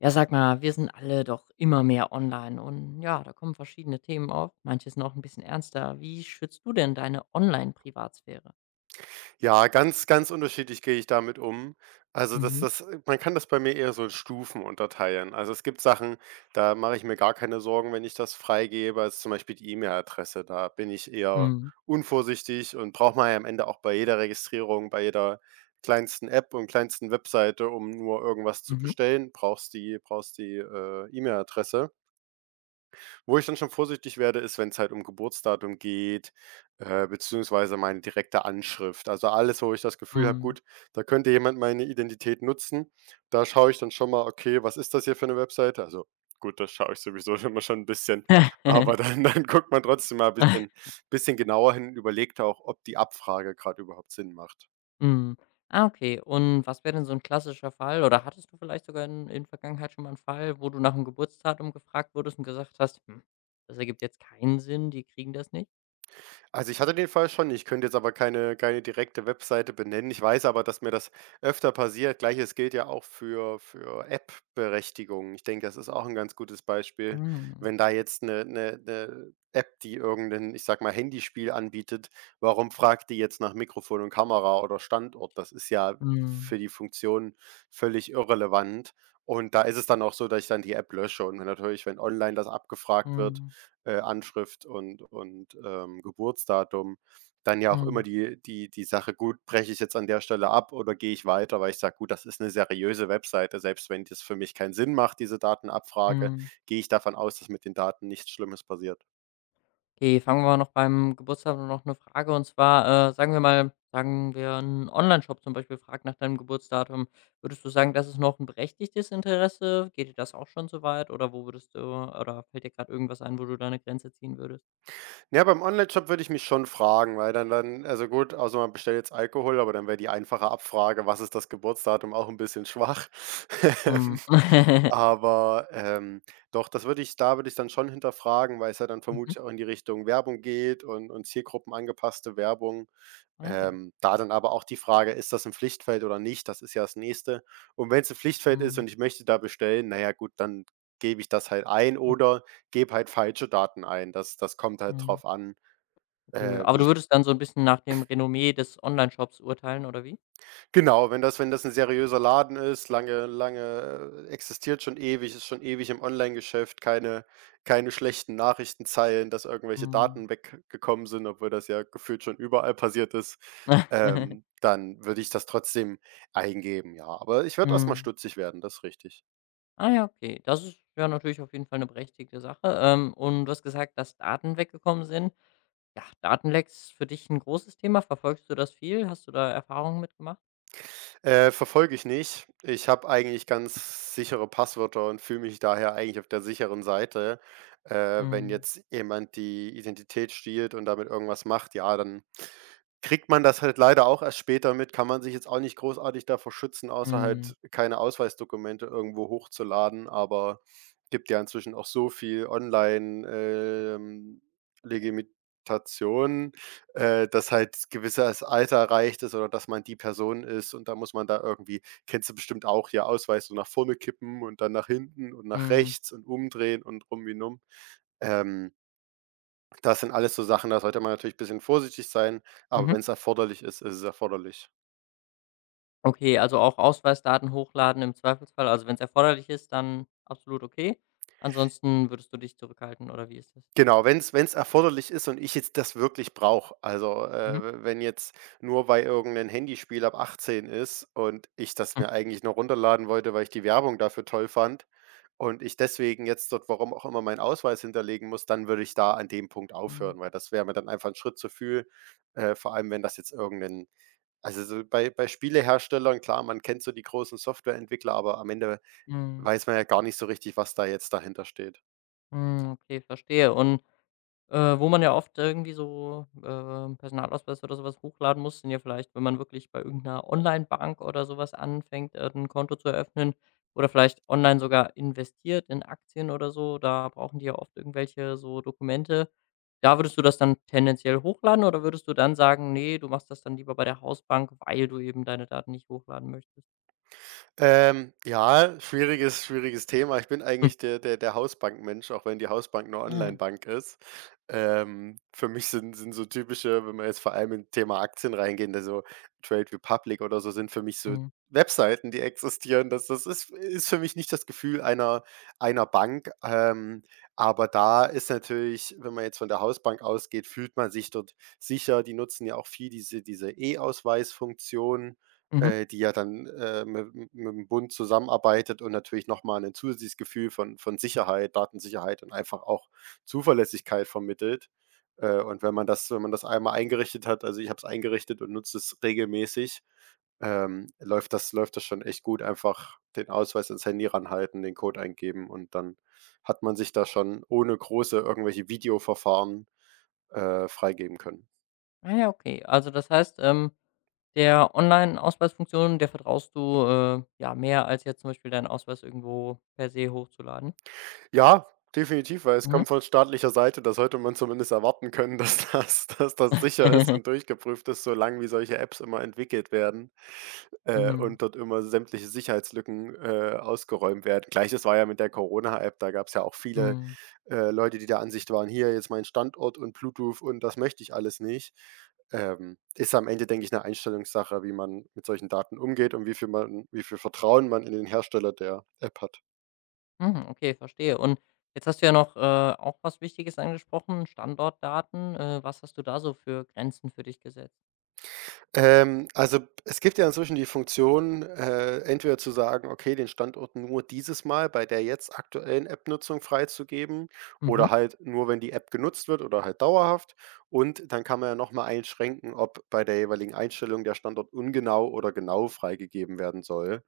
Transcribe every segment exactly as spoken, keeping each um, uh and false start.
Ja, sag mal, wir sind alle doch immer mehr online und ja, da kommen verschiedene Themen auf. Manche sind auch ein bisschen ernster. Wie schützt du denn deine Online-Privatsphäre? Ja, ganz, ganz unterschiedlich gehe ich damit um. Also das Mhm. das äh, man kann das bei mir eher so in Stufen unterteilen. Also, es gibt Sachen, da mache ich mir gar keine Sorgen, wenn ich das freigebe, also zum Beispiel die E-Mail-Adresse. Da bin ich eher Mhm. unvorsichtig und braucht man ja am Ende auch bei jeder Registrierung, bei jeder kleinsten App und kleinsten Webseite, um nur irgendwas zu Mhm. bestellen, brauchst die brauchst die, äh, E-Mail-Adresse. Wo ich dann schon vorsichtig werde, ist, wenn es halt um Geburtsdatum geht, äh, beziehungsweise meine direkte Anschrift. Also alles, wo ich das Gefühl habe: Mhm. Gut, da könnte jemand meine Identität nutzen. Da schaue ich dann schon mal: Okay, was ist das hier für eine Webseite? Also gut, das schaue ich sowieso immer schon ein bisschen, aber dann dann guckt man trotzdem mal ein bisschen bisschen genauer hin, und überlegt auch, ob die Abfrage gerade überhaupt Sinn macht. Mhm. Ah, okay. Und was wäre denn so ein klassischer Fall oder hattest du vielleicht sogar in in Vergangenheit schon mal einen Fall, wo du nach 'm Geburtsdatum gefragt wurdest und gesagt hast: „Hm, das ergibt jetzt keinen Sinn, die kriegen das nicht?“ Also, ich hatte den Fall schon. Ich könnte jetzt aber keine keine direkte Webseite benennen. Ich weiß aber, dass mir das öfter passiert. Gleiches gilt ja auch für für App-Berechtigungen. Ich denke, das ist auch ein ganz gutes Beispiel. Mhm. Wenn da jetzt eine 'ne 'ne App, die irgendein, ich sage mal, Handyspiel anbietet, warum fragt die jetzt nach Mikrofon und Kamera oder Standort? Das ist ja Mhm. für die Funktion völlig irrelevant. Und da ist es dann auch so, dass ich dann die App lösche. Und wenn natürlich, wenn online das abgefragt wird, Mhm. äh, Anschrift und und, ähm, Geburtsdatum dann ja auch immer Mhm. die die die Sache: „Gut, breche ich jetzt an der Stelle ab oder gehe ich weiter?“ Weil ich sage: „Gut, das ist eine seriöse Webseite. Selbst wenn das für mich keinen Sinn macht, diese Datenabfrage, Mhm. gehe ich davon aus, dass mit den Daten nichts Schlimmes passiert.“ Okay, fangen wir noch beim Geburtstag an noch eine Frage und zwar, äh, sagen wir mal sagen wir ein Online-Shop zum Beispiel fragt nach deinem Geburtsdatum. Würdest du sagen, das ist noch ein berechtigtes Interesse? Geht dir das auch schon so weit oder wo würdest du oder fällt dir gerade irgendwas ein, wo du deine Grenze ziehen würdest? Ja, beim Onlineshop würde ich mich schon fragen, weil dann dann also gut, außer man bestellt jetzt Alkohol, aber dann wäre die einfache Abfrage: „Was ist das Geburtsdatum?“ auch ein bisschen schwach. Mhm. Aber, ähm, doch, das würde ich da würde ich dann schon hinterfragen, weil es ja dann Mhm. vermutlich auch in die Richtung Werbung geht und und zielgruppenangepasste Werbung. Ah ja. Ähm, da dann aber auch die Frage: „Ist das ein Pflichtfeld oder nicht?“ Das ist ja das Nächste. Und wenn es ein Pflichtfeld ist Mhm. und ich möchte da bestellen, na ja gut, dann gebe ich das halt ein Ach, oder gebe halt falsche Daten ein. Das das kommt halt mhm. drauf an, Okay, äh, aber du wie würdest dann so ein bisschen nach dem Renommee des Online-Shops urteilen oder wie? Genau, wenn das wenn das ein seriöser Laden ist, lange lange äh, existiert schon ewig, ist schon ewig im Onlinegeschäft, keine keine schlechten Nachrichtenzeilen, dass irgendwelche Mhm. Daten weggekommen sind, obwohl das ja gefühlt schon überall passiert ist, ähm, dann würde ich das trotzdem eingeben, ja. Aber ich werde erstmal Mhm. stutzig werden, das ist richtig. Ah ja, okay. Das ist ja natürlich auf jeden Fall eine berechtigte Sache. Ähm, und du hast gesagt, dass Daten weggekommen sind. Ja, Datenlecks für dich ein großes Thema. Verfolgst du das viel? Hast du da Erfahrungen mitgemacht? Äh, verfolge ich nicht. Ich habe eigentlich ganz sichere Passwörter und fühle mich daher eigentlich auf der sicheren Seite. Äh, wenn Mhm. jetzt jemand die Identität stiehlt und damit irgendwas macht, ja, dann kriegt man das halt leider auch erst später mit, kann man sich jetzt auch nicht großartig davor schützen, außer Mhm. halt keine Ausweisdokumente irgendwo hochzuladen, aber gibt ja inzwischen auch so viel online, ähm, Legitimation, äh, dass halt gewisses Alter erreicht ist oder dass man die Person ist und da muss man da irgendwie kennst du bestimmt auch, hier Ausweis so nach vorne kippen und dann nach hinten und nach Mhm. rechts und umdrehen und rum wie numm. Ähm Das sind alles so Sachen, da sollte man natürlich ein bisschen vorsichtig sein, aber wenn Mhm. es erforderlich ist, ist es erforderlich. Okay, also auch Ausweisdaten hochladen im Zweifelsfall. Also, wenn es erforderlich ist, dann absolut okay. Ansonsten würdest du dich zurückhalten oder wie ist das? Genau, wenn es erforderlich ist und ich jetzt das wirklich brauche. Also, äh, Mhm. w wenn jetzt nur bei irgendeinem Handyspiel ab achtzehn ist und ich das Hm. mir eigentlich nur runterladen wollte, weil ich die Werbung dafür toll fand und ich deswegen jetzt dort, warum auch immer, meinen Ausweis hinterlegen muss, dann würde ich da an dem Punkt Mhm. aufhören, weil das wäre mir dann einfach ein Schritt zu viel, äh, vor allem wenn das jetzt irgend also, so bei bei Spieleherstellern, klar, man kennt so die großen Softwareentwickler, aber am Ende Mhm. weiß man ja gar nicht so richtig, was da jetzt dahinter steht. Mhm. Okay, verstehe. Und Äh, wo man ja oft irgendwie so, ähm, Personalausweis oder sowas hochladen muss, sind ja vielleicht, wenn man wirklich bei irgendeiner 'ner Onlinebank oder sowas anfängt, äh, 'n Konto zu eröffnen oder vielleicht online sogar investiert in Aktien oder so, da brauchen die ja oft irgendwelche so Dokumente. Da würdest du das dann tendenziell hochladen oder würdest du dann sagen: nee, du machst das dann lieber bei der Hausbank, weil du eben deine Daten nicht hochladen möchtest?“ Ähm, ja, schwieriges schwieriges Thema. Ich bin Hm. eigentlich der der der Hausbank-Mensch, auch wenn die Hausbank nur Ah, Onlinebank ist. Ähm, für mich sind sind so typische wenn wir jetzt vor allem im Thema Aktien reingehen, also Trade Republic oder so sind für mich so mhm. Webseiten, die existieren. Das das ist ist für mich nicht das Gefühl einer einer Bank. Ähm, aber da ist natürlich, wenn man jetzt von der Hausbank ausgeht, fühlt man sich dort sicher. Die nutzen ja auch viel diese diese E-Ausweis-Funktion Mhm. äh, die ja dann, äh, mit mit dem Bund zusammenarbeitet und natürlich noch mal 'nen zusätzliches Gefühl von von Sicherheit, Datensicherheit und einfach auch Zuverlässigkeit vermittelt. Äh, und wenn man das wenn man das einmal eingerichtet hat also, ich habe es eingerichtet und nutze es regelmäßig, ähm, läuft das läuft das schon echt gut. Einfach den Ausweis ans Handy ranhalten, den Code eingeben und dann hat man sich da schon ohne große irgendwelche Videoverfahren, äh, freigeben können. Ah ja, okay. Also das heißt, ähm. Der Online-Ausweisfunktion, der vertraust du, äh, ja, mehr als jetzt zum Beispiel deinen Ausweis irgendwo per se hochzuladen? Ja, definitiv, weil es Mhm. kommt von staatlicher Seite. Da sollte man zumindest erwarten können, dass das dass das sicher ist und durchgeprüft ist, solange wie solche Apps immer entwickelt werden, äh, Mhm. und dort immer sämtliche Sicherheitslücken, äh, ausgeräumt werden. Gleiches war ja mit der Corona-App, da gab es ja auch viele, Mhm. äh, Leute, die der Ansicht waren: „Hier, jetzt mein Standort und Bluetooth und das möchte ich alles nicht.“ Ähm, ist am Ende, denke ich, eine Einstellungssache, wie man mit solchen Daten umgeht und wie viel man wie viel Vertrauen man in den Hersteller der App hat. Mhm, okay, verstehe. Und jetzt hast du ja noch, äh, auch was Wichtiges angesprochen, Standortdaten. Äh, was hast du da so für Grenzen für dich gesetzt? Ähm, also, es gibt ja inzwischen die Funktion, äh, entweder zu sagen: „Okay, den Standort nur dieses Mal bei der jetzt aktuellen App-Nutzung freizugeben“ Mhm. oder halt nur, wenn die App genutzt wird oder halt dauerhaft. Und dann kann man ja noch mal einschränken, ob bei der jeweiligen Einstellung der Standort ungenau oder genau freigegeben werden soll.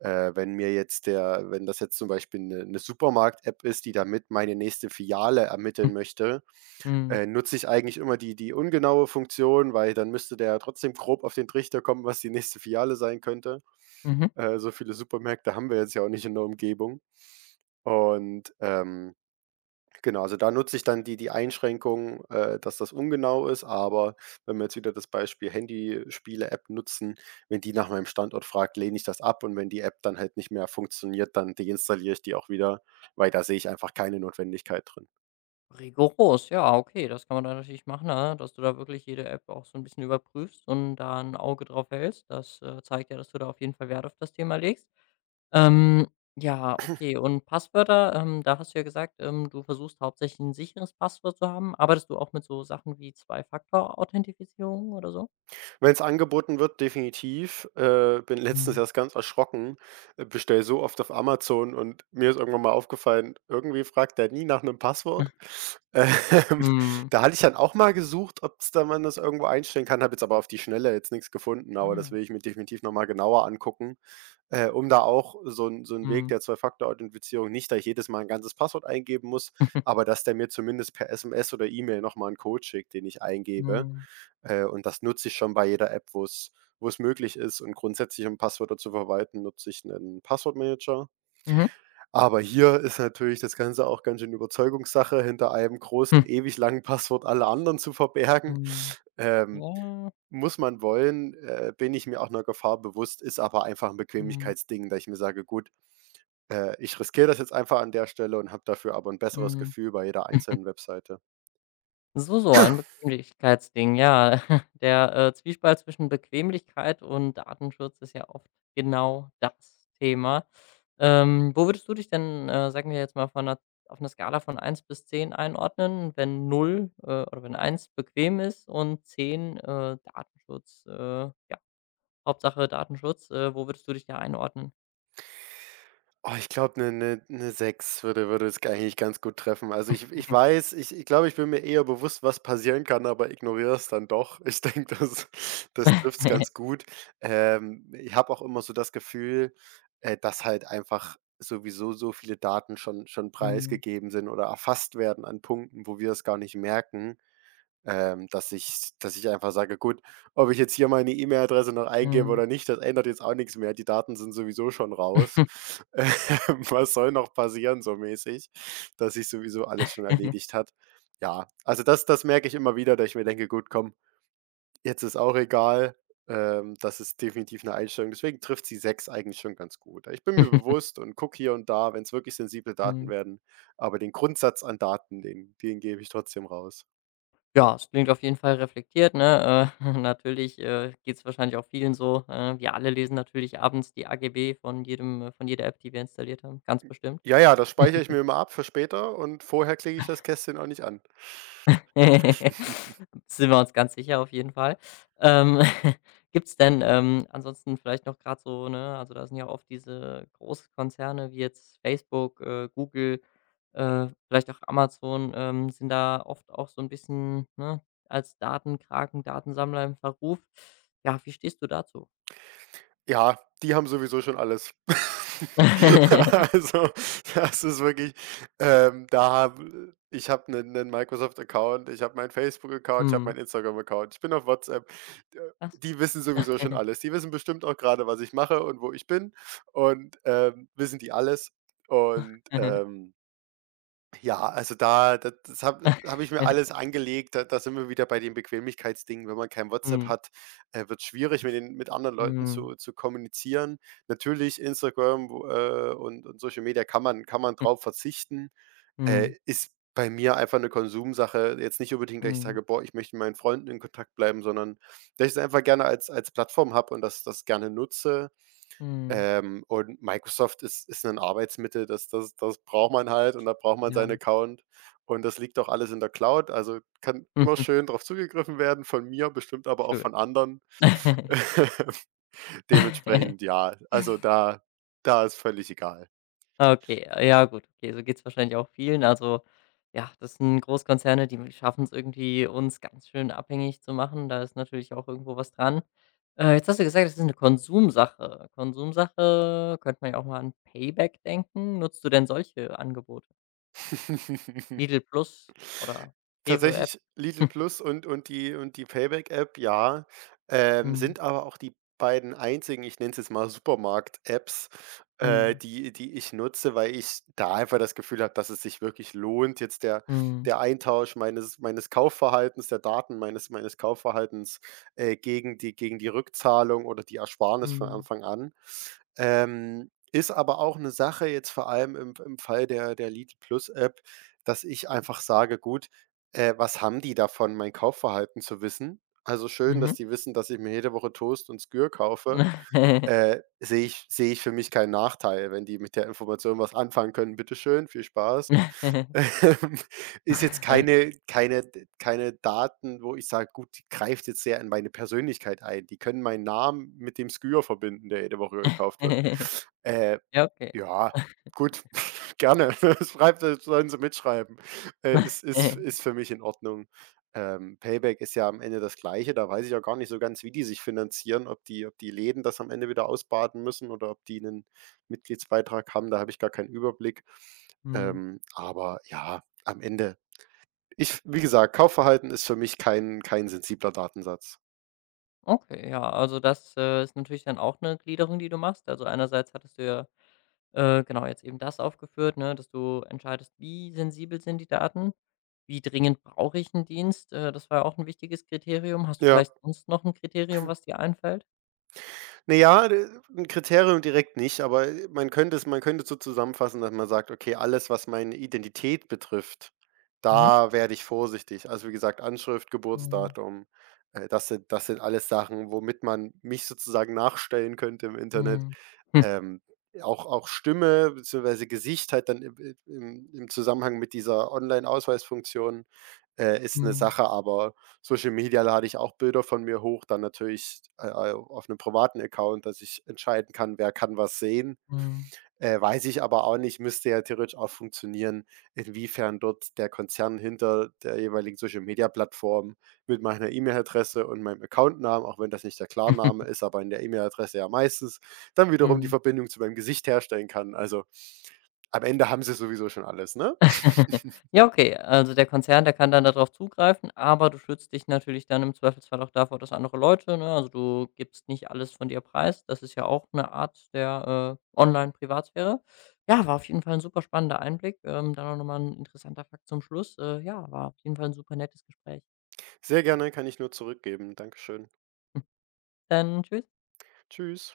Äh, wenn mir jetzt der wenn das jetzt zum Beispiel eine 'ne Supermarkt-App ist, die damit meine nächste Filiale ermitteln möchte, Mhm. äh, nutze ich eigentlich immer die die ungenaue Funktion, weil dann müsste der ja trotzdem grob auf den Trichter kommen, was die nächste Filiale sein könnte. Mhm. Äh, so viele Supermärkte haben wir jetzt ja auch nicht in der Umgebung. Und, ähm, genau, also da nutze ich dann die die Einschränkung, äh, dass das ungenau ist, aber wenn wir jetzt wieder das Beispiel Handyspiele-App nutzen, wenn die nach meinem Standort fragt, lehne ich das ab und wenn die App dann halt nicht mehr funktioniert, dann deinstalliere ich die auch wieder, weil da sehe ich einfach keine Notwendigkeit drin. Rigoros, ja, okay, das kann man da natürlich machen, ne, dass du da wirklich jede App auch so ein bisschen überprüfst und da ein Auge drauf hältst. Das, äh, zeigt ja, dass du da auf jeden Fall Wert auf das Thema legst. Ähm, ja, okay. Und Passwörter, ähm, da hast du ja gesagt, ähm, du versuchst hauptsächlich ein sicheres Passwort zu haben. Arbeitest du auch mit so Sachen wie Zwei-Faktor-Authentifizierung oder so? Wenn es angeboten wird, definitiv. Äh, bin letztens Mhm. erst ganz erschrocken, äh, bestelle so oft auf Amazon und mir ist irgendwann mal aufgefallen, irgendwie fragt der nie nach einem Passwort. Ähm, Mhm. Da hatte ich dann auch mal gesucht, ob's da man das irgendwo einstellen kann, habe jetzt aber auf die Schnelle jetzt nichts gefunden, aber das Mhm. will ich mir definitiv noch mal genauer angucken, äh, um da auch so 'n so 'n Weg Mhm. der Zwei-Faktor-Authentifizierung nicht, dass ich jedes Mal ein ganzes Passwort eingeben muss, aber dass der mir zumindest per S M S oder E-Mail noch mal 'n Code schickt, den ich eingebe. Mhm. Äh, und das nutze ich schon bei jeder App, wo es wo es möglich ist. Und grundsätzlich, um Passwörter zu verwalten, nutze ich einen Passwortmanager. Mhm. Aber hier ist natürlich das Ganze auch ganz schön Überzeugungssache, hinter einem großen, Mhm. ewig langen Passwort alle anderen zu verbergen. Mhm. Ähm, Ja. Muss man wollen, äh, bin ich mir auch einer Gefahr bewusst, ist aber einfach ein Mhm. Bequemlichkeitsding, da ich mir sage: „Gut, äh, ich riskiere das jetzt einfach an der Stelle und habe dafür aber ein besseres Mhm. Gefühl bei jeder einzelnen Webseite.“ So, so ein Bequemlichkeitsding, ja. Der, äh, Zwiespalt zwischen Bequemlichkeit und Datenschutz ist ja oft genau das Thema. Ähm, wo würdest du dich denn, äh, sagen wir jetzt mal von 'ner auf einer Skala von eins bis zehn einordnen, wenn null äh oder wenn eins bequem ist und zehn äh, Datenschutz, äh, ja, Hauptsache Datenschutz, äh, wo würdest du dich da einordnen? Oh, ich glaube, 'ne 'ne 'ne sechs würde würde es eigentlich ganz gut treffen. Also, ich ich weiß, ich ich glaube, ich bin mir eher bewusst, was passieren kann, aber ignoriere es dann doch. Ich denke, das das trifft's ganz gut. Ähm, ich habe auch immer so das Gefühl, äh, dass halt einfach sowieso so viele Daten schon schon Mhm. preisgegeben sind oder erfasst werden an Punkten, wo wir es gar nicht merken. Ähm, dass ich dass ich einfach sage: „Gut, ob ich jetzt hier meine E-Mail-Adresse noch eingebe Mhm. oder nicht, das ändert jetzt auch nichts mehr. Die Daten sind sowieso schon raus. Mhm. Ähm, was soll noch passieren?“ So mäßig, dass sich sowieso alles schon erledigt hat. Ja, also das das merke ich immer wieder, dass ich mir denke: „Gut, komm, jetzt ist auch egal.“ Ähm, das ist definitiv eine Einstellung. Deswegen trifft sie sechs eigentlich schon ganz gut. Ich bin mir bewusst und gucke hier und da, wenn es wirklich sensible Daten werden, aber den Grundsatz an Daten, den den gebe ich trotzdem raus. Ja, es klingt auf jeden Fall reflektiert, ne? Äh, natürlich, äh, geht es wahrscheinlich auch vielen so. Äh, wir alle lesen natürlich abends die A G B von jedem äh, von jeder App, die wir installiert haben, ganz bestimmt. Ja, ja, das speichere ich mir immer ab für später, und vorher klicke ich das Kästchen auch nicht an. Sind wir uns ganz sicher auf jeden Fall. Ähm, gibt's denn, ähm, ansonsten vielleicht noch gerade so, ne also, da sind ja oft diese Großkonzerne wie jetzt Facebook, äh, Google, äh, vielleicht auch Amazon, ähm, sind da oft auch so ein bisschen, ne, als Datenkraken, Datensammler im Verruf. Ja, wie stehst du dazu? Ja, die haben sowieso schon alles. Also, das ist wirklich, ähm, da habe ich habe einen Microsoft-Account, ich habe meinen Facebook-Account, ich habe Mhm. meinen Instagram-Account, ich bin auf WhatsApp. Äh, Ach so. Die wissen sowieso schon alles. Die wissen bestimmt auch gerade, was ich mache und wo ich bin und, ähm, wissen die alles und, ähm Ja, also da da das habe habe ich mir alles angelegt. Da da sind wir wieder bei dem Bequemlichkeitsding. Wenn man kein WhatsApp Mhm. hat, äh, wird's schwierig, mit den mit anderen Leuten Mhm. zu zu kommunizieren. Natürlich Instagram, wo äh, und und Social Media kann man kann man drauf verzichten. Mhm. Äh, ist bei mir einfach eine Konsumsache. Jetzt nicht unbedingt, dass ich Mhm. sage: „Boah, ich möchte mit meinen Freunden in Kontakt bleiben“, sondern dass ich es einfach gerne als als Plattform habe und das das gerne nutze. Mhm. Ähm, und Microsoft ist ist ein Arbeitsmittel, das das das braucht man halt, und da braucht man Ja. seinen Account, und das liegt auch alles in der Cloud, also kann immer schön drauf zugegriffen werden, von mir, bestimmt aber auch Schön. von anderen. Dementsprechend ja, also da da ist völlig egal. Okay, ja gut, okay, so geht es wahrscheinlich auch vielen. Also, ja, das sind Großkonzerne, die schaffen es irgendwie, uns ganz schön abhängig zu machen. Da ist natürlich auch irgendwo was dran. Äh, jetzt hast du gesagt, das ist eine Konsumsache. Konsumsache könnte man ja auch mal an Payback denken. Nutzt du denn solche Angebote? Lidl Plus oder Rewe App? Tatsächlich Lidl Plus und und die und die Payback-App, ja, ähm, Mhm, sind aber auch die beiden einzigen, ich nenne es jetzt mal Supermarkt-Apps, äh, mhm, die die ich nutze, weil ich da einfach das Gefühl habe, dass es sich wirklich lohnt, jetzt der mhm, der Eintausch meines meines Kaufverhaltens, der Daten meines meines Kaufverhaltens, äh, gegen die gegen die Rückzahlung oder die Ersparnis von Anfang an. Ähm, ist aber auch eine Sache jetzt vor allem im im Fall der der Lidl Plus App, dass ich einfach sage: „Gut, äh, was haben die davon, mein Kaufverhalten zu wissen? Also schön, mhm, dass mhm. die wissen, dass ich mir jede Woche Toast und Skür kaufe, äh, sehe ich sehe ich für mich keinen Nachteil, wenn die mit der Information was anfangen können, bitteschön, viel Spaß.“ Ähm, Ist jetzt keine keine keine Daten, wo ich sage: „Gut, die greift jetzt sehr in meine Persönlichkeit ein.“ Die können meinen Namen mit dem Skür verbinden, der jede Woche gekauft wird. Äh, Ja, okay. ja, gut, gerne. Schreibt, sollen sie mitschreiben. Äh, ist ist ist für mich in Ordnung. Ähm, Payback ist ja am Ende das Gleiche, da weiß ich auch gar nicht so ganz, wie die sich finanzieren, ob die ob die Läden das am Ende wieder ausbaden müssen oder ob die einen Mitgliedsbeitrag haben. Da habe ich gar keinen Überblick. Mhm. Ähm, aber ja, am Ende ich wie gesagt, Kaufverhalten ist für mich kein kein sensibler Datensatz. Okay, ja, also das, äh, ist natürlich dann auch eine Gliederung, die du machst. Also einerseits hattest du ja, äh, genau jetzt eben das aufgeführt, ne, dass du entscheidest, wie sensibel sind die Daten? Wie dringend brauche ich 'n Dienst? Äh, das war ja auch ein wichtiges Kriterium. Hast du Ja. vielleicht sonst noch ein Kriterium, was dir einfällt? Na ja, d Kriterium direkt nicht, aber äh, man könnte es man könnte es so zusammenfassen, dass man sagt: „Okay, alles, was meine Identität betrifft, Mhm. da werde ich vorsichtig.“ Also, wie gesagt, Anschrift, Mhm. Geburtsdatum, äh, das sind das sind alles Sachen, womit man mich sozusagen nachstellen könnte im Internet. Mhm. Hm. Ähm, auch auch Stimme bzw. Gesicht halt dann im im im Zusammenhang mit dieser Online-Ausweisfunktion, äh, ist eine Mhm. Sache, aber Social Media lade ich auch Bilder von mir hoch, dann natürlich, äh, äh, auf einem privaten Account, dass ich entscheiden kann, wer kann was sehen. Mhm. Äh, weiß ich aber auch nicht, müsste ja theoretisch auch funktionieren, inwiefern dort der Konzern hinter der jeweiligen Social-Media-Plattform mit meiner E-Mail-Adresse und meinem Accountnamen, auch wenn das nicht der Klarname ist, aber in der E-Mail-Adresse ja meistens, dann wiederum die Mhm. Verbindung zu meinem Gesicht herstellen kann. Also, am Ende haben sie sowieso schon alles, ne? Ja, okay. Also der Konzern, der kann dann darauf zugreifen, aber du schützt dich natürlich dann im Zweifelsfall auch davor, dass andere Leute ne, also du gibst nicht alles von dir preis. Das ist ja auch eine Art der, äh, Online-Privatsphäre. Ja, war auf jeden Fall ein super spannender Einblick. Ähm, dann auch noch mal 'n interessanter Fakt zum Schluss. Äh, ja, war auf jeden Fall ein super nettes Gespräch. Sehr gerne, kann ich nur zurückgeben. Dankeschön. Dann tschüss. Tschüss.